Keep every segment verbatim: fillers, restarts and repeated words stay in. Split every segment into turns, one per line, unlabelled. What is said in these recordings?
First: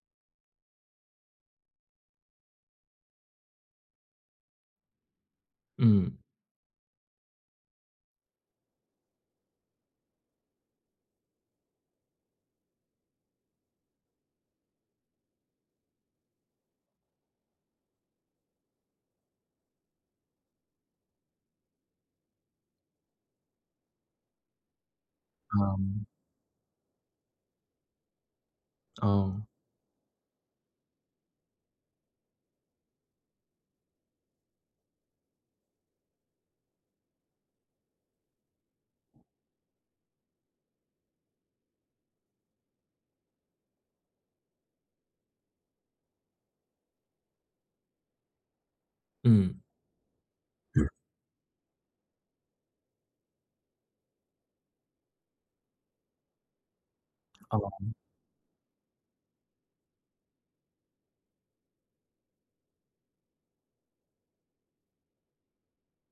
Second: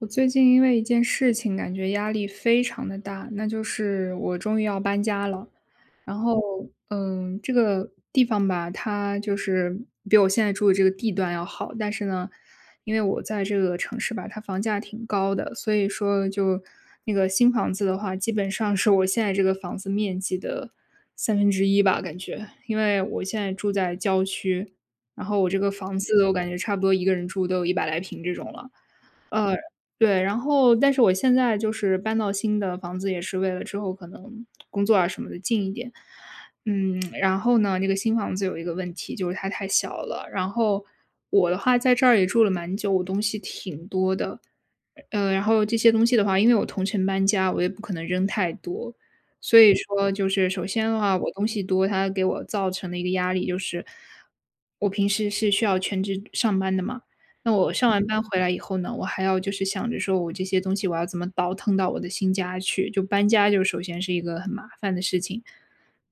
我最近因为一件事情感觉压力非常的大，那就是我终于要搬家了。
嗯，
然后，嗯，这个地方吧，它就是比我现在住的这个地段要好，但是呢，因为我在这个城市吧，它房价挺高的，所以说就那个新房子的话，基本上是我现在这个房子面积的三分之一吧，感觉，因为我现在住在郊区，然后我这个房
嗯，
子我感觉差不多一个人住都有一百来平这种了。
哦，
呃，对，然后但是我现在就是搬到新的房子，也是为了之后可能工作啊什么的近一点。嗯，然后呢，那个新房子有一个问题，就是它太小了。然后我的话在这儿也住了蛮久，我东西挺多的。呃，然后这些东西的话，因为我同城搬家，我也不可能扔太多。所
嗯，
以说，就是首先的话，我东西多，它给我造成的一个压力就是，我平时是需要全职上班的嘛，那我
哦，
上完班回来以后呢，我还要就是想着说我这些东西我要怎么倒腾到我的新家去，就搬家就首先是一个很麻烦的事情。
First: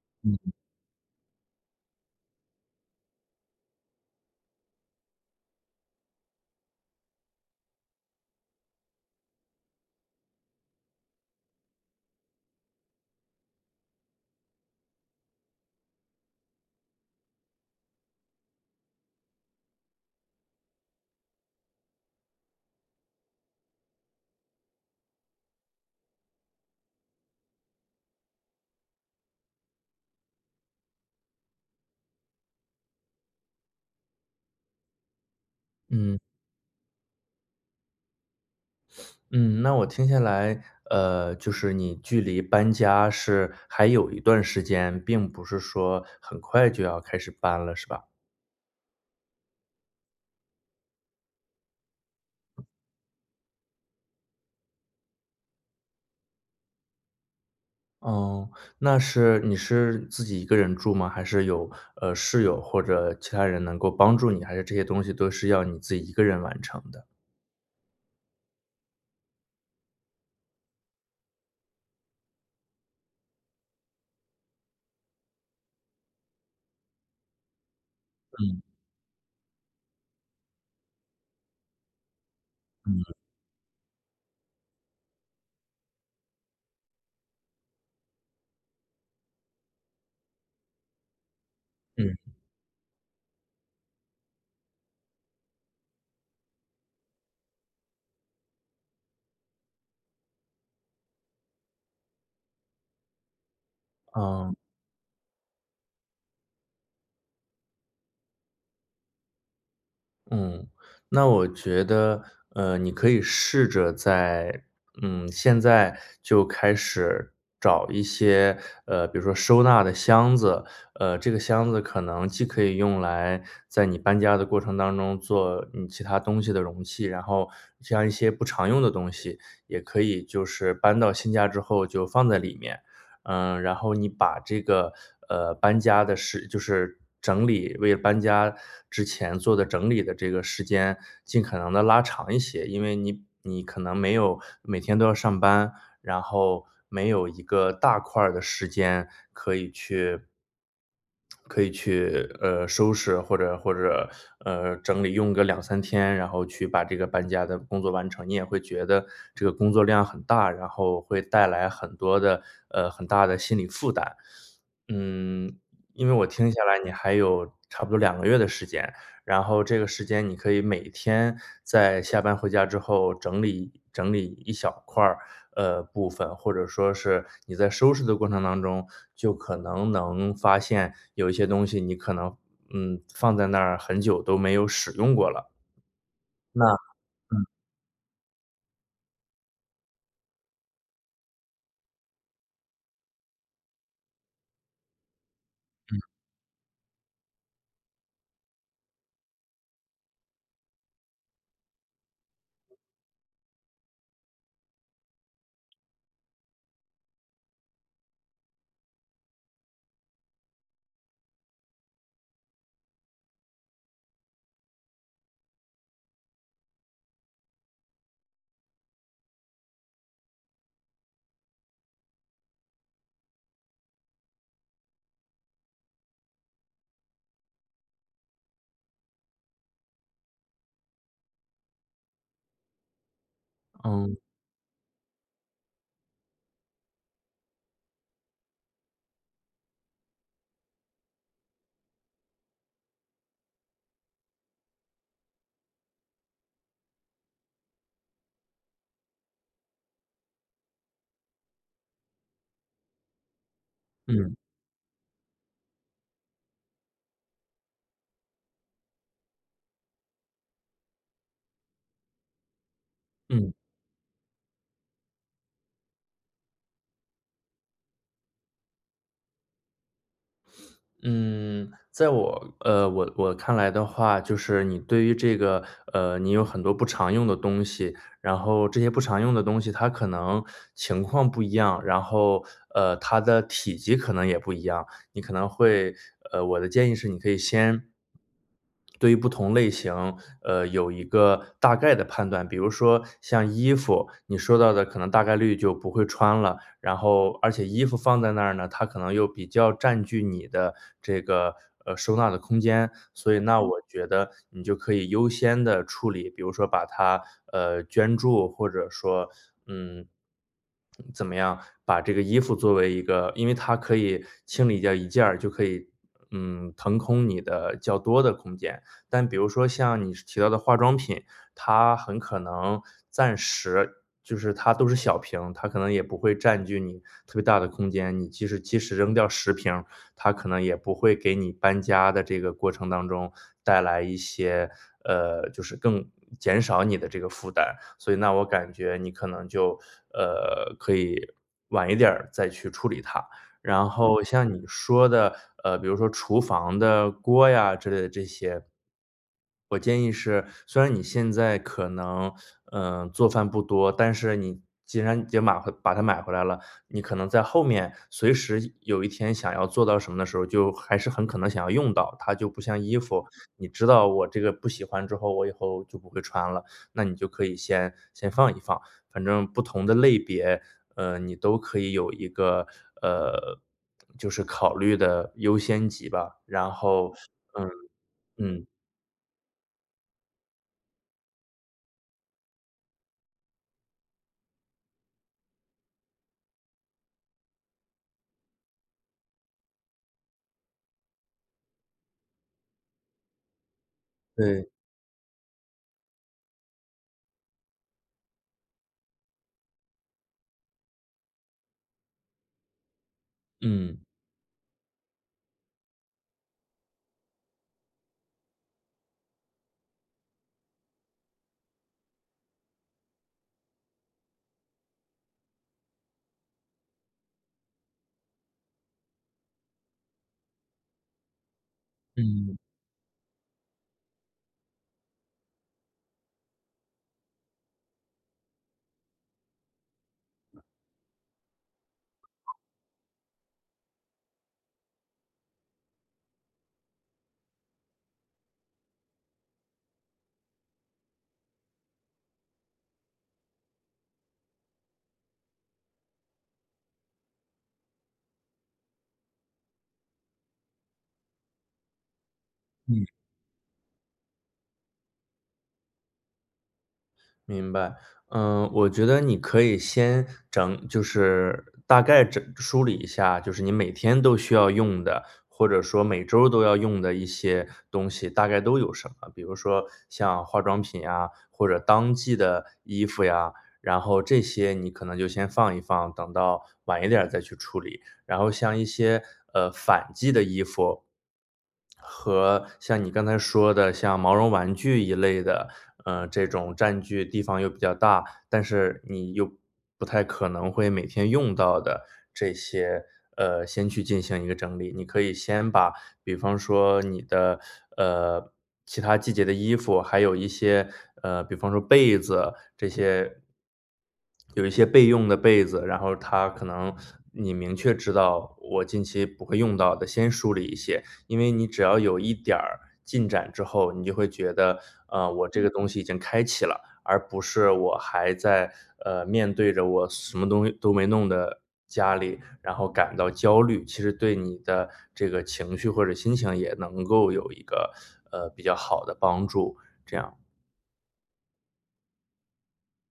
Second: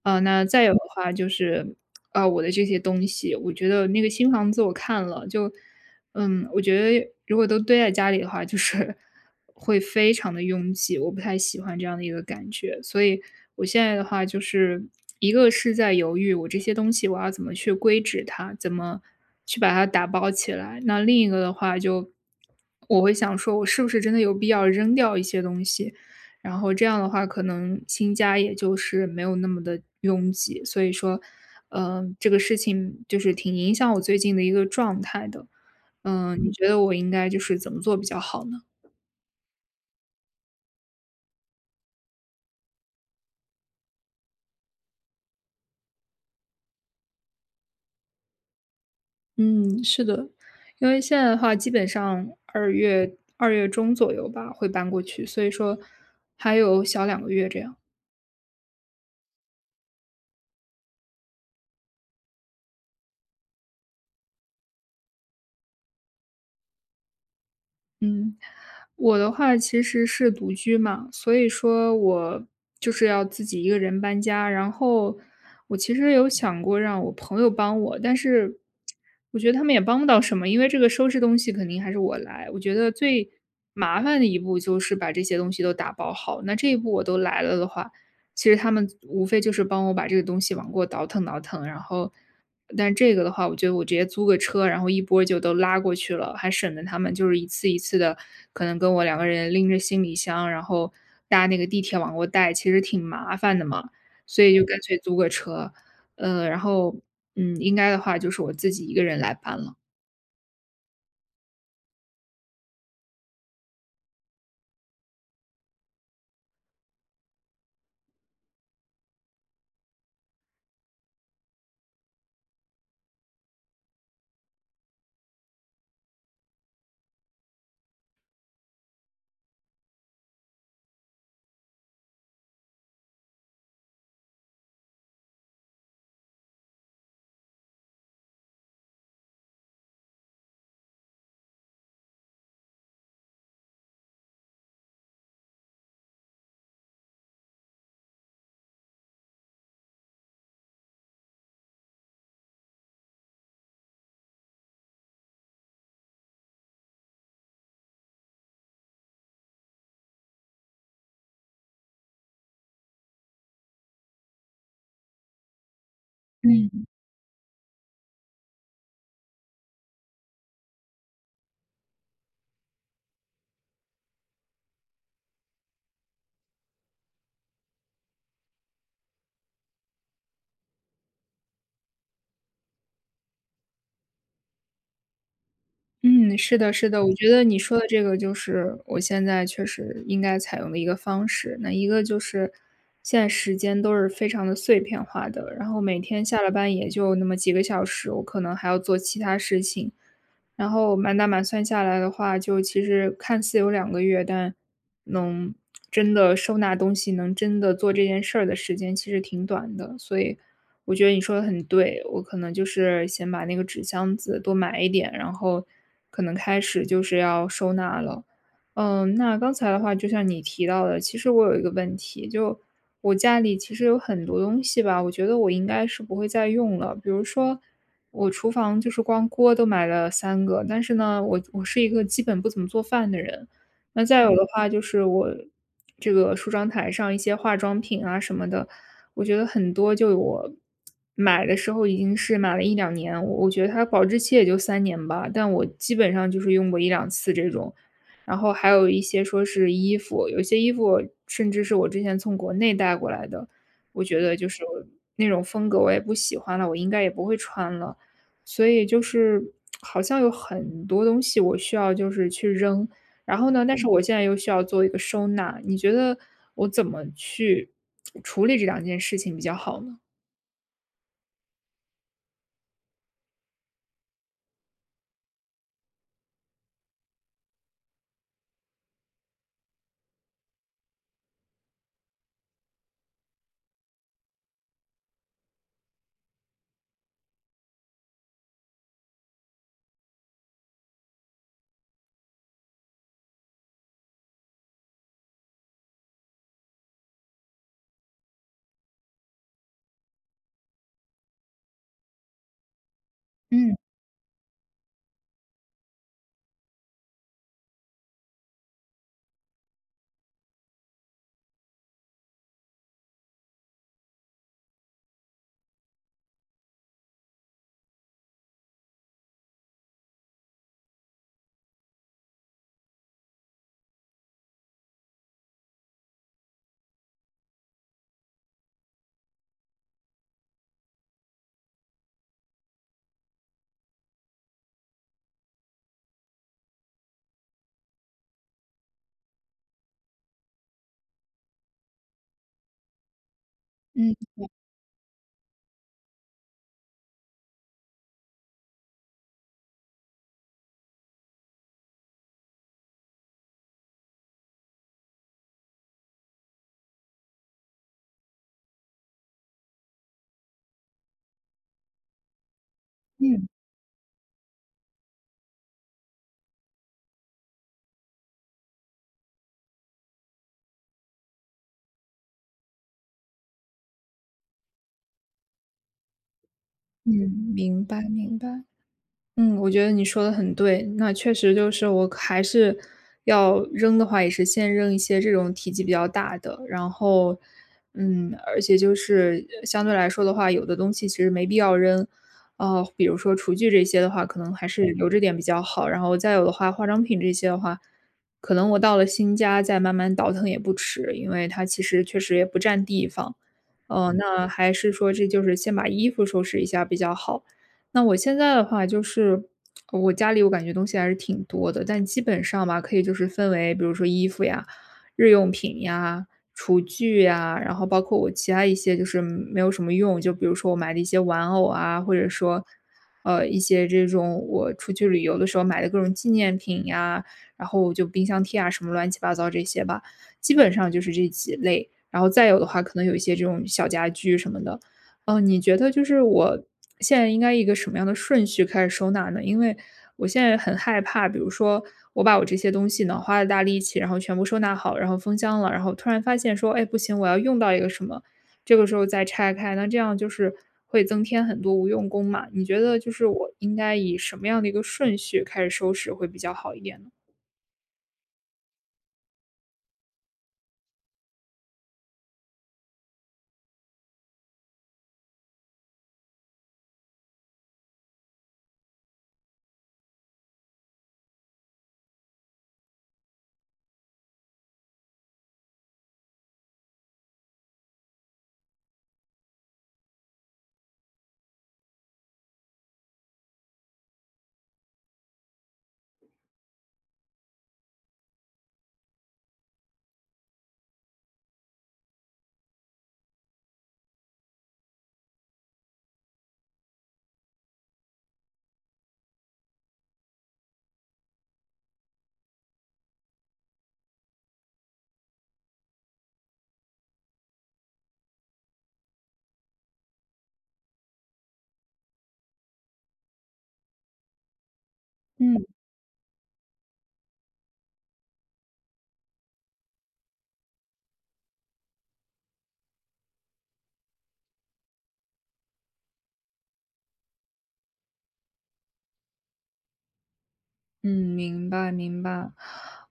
呃，
嗯，
那再有的话就是，呃，我的这些东西，我觉得那个新房子我看了，就嗯，我觉得如果都堆在家里的话，就是会非常的拥挤，我不太喜欢这样的一个感觉。所以我现在的话就是一个是在犹豫我这些东西我要怎么去规制它，怎么去把它打包起来。那另一个的话就我会想说我是不是真的有必要扔掉一些东西，然后这样的话可能新家也就是没有那么的拥挤。所以说，嗯，这个事情就是挺影响我最近的一个状态的。
嗯，
嗯，你觉得我应该就是怎么做比较好呢？
嗯，那我听下来，呃，就是你距离搬家是还有一段时间，并不是说很快就要开始搬了，是吧？
嗯，是的，因为现在的话，基本上二月二月中左右吧会搬过去，所以说还有小两个月这样。
哦，那是你是自己一个人住吗？还是有，呃，室友或者其他人能够帮助你？还是这些东西都是要你自己一个人完成的？
嗯，我的话其实是独居嘛，所以说我就是要自己一个人搬家。然后我其实有想过让我朋友帮我，但是
嗯，
我觉得他们也帮不到什么，因为这个收拾东西肯定还是我来。我觉得
嗯，
最麻烦的一步就是把这些东西都打包好。那这一步我都来了的话，其实他们无非就是帮我把这个东西往过倒腾倒腾，然后
嗯，
但这个的话，我觉得我直接租个车，然后一波儿就都拉过去了，还省得他们就是一次一次的，可能跟我两个人拎着行李箱，然后搭那个地铁往过带，其实挺麻烦的嘛，所以
哦。
就嗯干脆租个车。呃，然后，嗯，应该的话就是我自己一个人来搬了。
嗯，那我觉得，呃，你可以试着在，嗯，现在就开始找一些，呃，比如说收纳的箱子。呃，这个箱子可能既可以用来在你搬家的过程当中做你其他东西的容器，然后像一些不常用的东西，也可以就是搬到新家之后就放在里面。嗯，然后你把这个呃搬家的事，就是整理为了搬家之前做的整理的这个时间，尽可能的拉长一些。因为你你可能没有每天都要上班，然后没有一个大块儿的时间可以去呃收拾，或者或者呃整理用个两三天，然后去把这个搬家的工作完成，你也会觉得这个工作量很大，然后会带来很多的呃很大的心理负担。嗯，因为我听下来
嗯。
你还有差不多两个月的时间，然后这个时间你可以每天在下班回家之后整理整理一小块儿，呃，部分，或者说是你在收拾的过程当中，就可能能发现有一些东西你可能，嗯，放在那儿很久都没有使用过了。
嗯，是的，
那
是的，我觉得你说的这个就是我现在确实应该采用的一个方式。那一个就是现在时间都是非常的碎片化的，然后每天下了班也就那么几个小时，我可能还要做其他事情。然后满打满算下来的话，就其实看似有两个月，但能真的收纳东西，能真的做这件事儿的时间其实挺短的，所以。我觉得你说的很对，我可能就是先把那个纸箱子多买一点，然后可能开始就是要收纳了。嗯，那刚才的话，就像你提到的，其实我有一个问题，就我家里其实有很多东西吧，我觉得我应该是不会再用了。比如说，我厨房就是光锅都买了三个，但是呢，我我是一个基本不怎么做饭的人。那
嗯，
再有的嗯话，就是我这个梳妆台上一些化妆品啊什么的，我觉得很多就我买的时候已经是买了一两年，我我觉得它保质期也就三年吧，但我基本上就是用过一两次这种。然后还有一些说是衣服，有些衣服甚至是我之前从国内带过来的，我觉得
嗯，
就是我那种风格我也不喜欢了，我应该也不会穿了。所以就是好像有很多东西我需要就是去扔，然后
嗯。
呢，但是嗯我现在又需要做一个收纳，你觉得我怎么去处理这两件事情比较好呢？
嗯，在我呃，我我看来的话，就是你对于这个，呃，你有很多不常用的东西，然后这些不常用的东西，它可能情况不一样，然后呃，它的体积可能也不一样。你可能会呃，我的建议是，你可以先对于不同类型，呃，有一个大概的判断。比如说像衣服，你说到的可能大概率就不会穿了，然后而且衣服放在那儿呢，它可能又比较占据你的这个，呃，收纳的空间。所以那嗯
嗯
我觉得你就可以优先的处理，比如说把它，呃，捐助，或者说，嗯，怎么样，把这个衣服作为一个，因为它可以清理掉一件儿，就可以，嗯，腾空你的较多的空间。但比如说像你提到的化妆品，它很可能暂时就是它都是小瓶，它可能也不会占据你特别大的空间。你即使即使扔掉十瓶，它可能也不会给你搬家的这个过程当中带来一些，呃，就是更减少你的这个负担。所以那我感觉你可能就，呃，可以晚一点儿再去处理它。然后
嗯
像你说的，呃，比如说厨房的锅呀之类的这些，我建议是，虽然你现在可能，嗯、做饭不多，但是你既然已经买回把它买回来了，你可能在后面随时有一天想要做到什么的时候，就还是很可能想要用到它，就不像衣服，
嗯
你知道我这个不喜欢之后，我以后就不会穿了，那你就可以先先放一放。反正不同的类别，呃，你都可以有一个，呃，就是考虑的优先级吧。然后
嗯，
嗯，
明白明白。
嗯，
嗯，我觉得你说的很对。那确实就是我还是要扔的话，也是先扔一些这种体积比较大的。然后，嗯，而且就是呃相对来说的话，有的东西其实没必要扔。呃，比如说厨具这些的话，可能还
对，
是嗯留着点比较好。然后再有的话，化妆品这些的话，可能我到了新家再慢慢倒腾也不迟，因为它其实确实也不占地方。
嗯，
呃嗯那还是说这就是先把衣服收拾一下比较好。那我现在的话就是我家里我感觉东西还是挺多的，但基本上吧，可以就是分为比如说衣服呀、日用品呀、厨具呀，然后包括我其他一些就是没有什么用，就比如说我买的一些玩偶啊，或者
嗯，
说，呃，一些这种我出去旅游的时候买的各种纪念品呀，然后就冰箱贴啊什么乱七八糟这些吧，基本上就是这几类。然后再有的话，可能有一些这种小家具什么的，嗯，你觉得就是我现在应该一个什么样的顺序开始收纳呢？因为我现在很害怕，比如说我把我这些东西呢花了大力气，然后全部收纳好，然后封箱了，然后突然发现说，哎，不行，我要用到一个什么，这个时候再拆开，那这样就是会增添很多无用功嘛。你觉得
嗯。
就是我应该以什么样的一个顺序开始收拾会比较好一点呢？
明白。嗯，我觉得你可以先整，就是大概整梳理一下，就是你每天都需要用的，或者说每周都要用的一些东西，大概都有什么？比如说像化妆品呀，或者当季的衣服呀，然后这些你可能就先放一放，等到晚一点儿再去处理。然后像一些呃反季的衣服，和像你刚才说的像毛绒玩具一类的，呃，这种占据地方又比较大，但是你又不太可能会每天用到的这些，呃，先去进行一个整理。你可以先把，比方说你的呃其他季节的衣服，还有一些，呃，比方说被子这些，有一些备用的被子，然后它可能你明确知道我近期不会用到的，先梳理一些。因为你只要有一点儿进展之后，你就会觉得，呃，我这嗯个
嗯。
东西已经开启了。而不是我还在呃面对着我什么东西都没弄的家里，然后感到焦虑，其实对你的这个情绪或者心情也能够有一个呃比较好的帮助。这样。
嗯，明白明白。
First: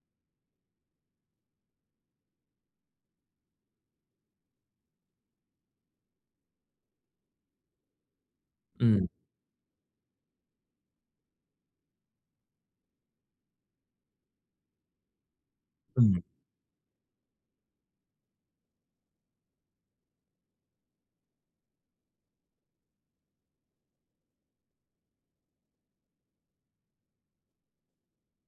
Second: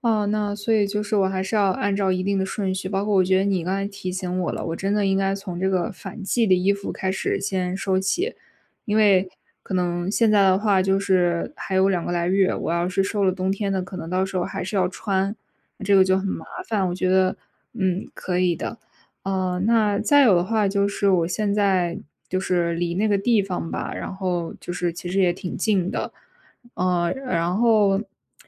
哦，那所以就是我还是要按照一定的顺序，包括我觉得你刚才提醒我了，我真的应该从这个反季的衣服开始先收起，因
嗯
为可能现在的话就是还有两个来月，我要是收了冬天的，可能到时候还是要穿，这个
嗯
就很
嗯
麻烦。我觉得，嗯，可以的。呃，那再有的话就是我现在就是离那个地方吧，然后就是其实也挺近的。嗯，然后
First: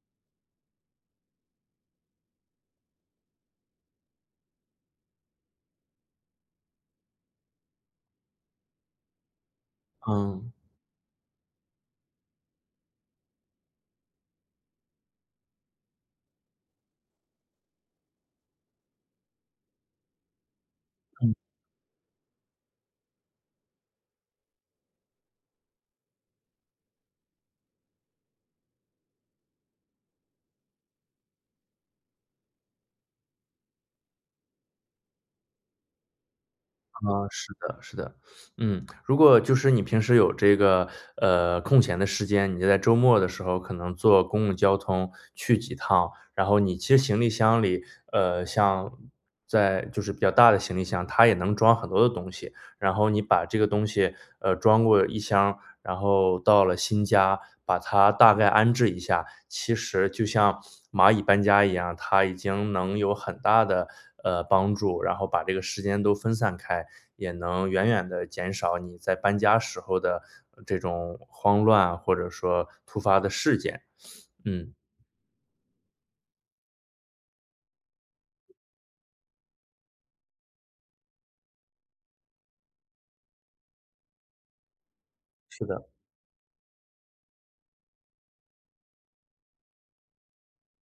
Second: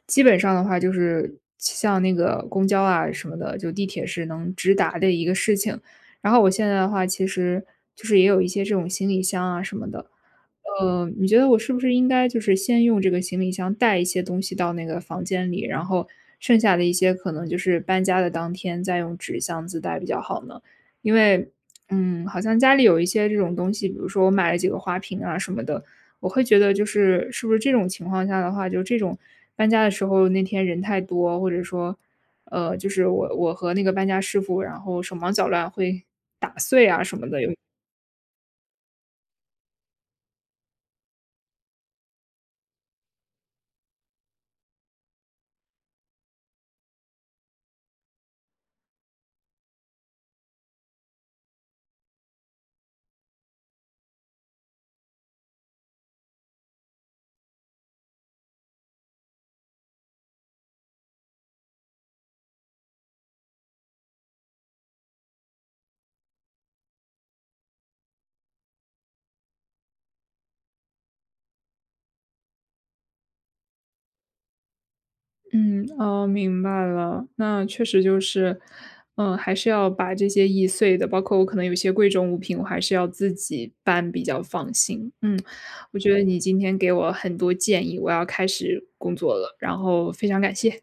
基本上的话就是像那个公交啊什么的，就地铁是能直达的一个事情。然后我现在的话，其实就是也有一些这种行李箱啊什么的，
嗯。
呃，你觉得我是不是应该就是先用这个行李箱带一些东西到那个房间里，然后剩下的一些可能就是搬家的当天再用纸箱子带比较好呢？因为，嗯，好像家里有一些这种东西，比如说我买了几个花瓶啊什么的，我会觉得就是是不是这种情况下的话，就这种搬家的时候那天人太多，或者说，呃，就是我我和那个搬家师傅，然后手忙脚乱会打碎啊什么
啊，
的，有
是的，是的，嗯，如果就是你平时有这个呃空闲的时间，你就在周末的时候可能坐公共交通去几趟，然后你其实行李箱里，呃，像在就是比较大的行李箱，它也能装很多的东西，然后你把这个东西呃装过一箱，然后到了新家，把它大概安置一下，其实就像蚂蚁搬家一样，它已经能有很大的呃帮助，然后把这个时间都分散开，也能远远的减少你在搬家时候的呃这种慌乱或者说突发的事件。嗯。
嗯，哦，明白了。那确实就是，嗯，还是要把这些易碎的，包括我可能有些贵重物品，我还是要自己搬比较放心。嗯，
是的。
我觉得你今天给我很多建议，我要开始工作了，然后非常感谢。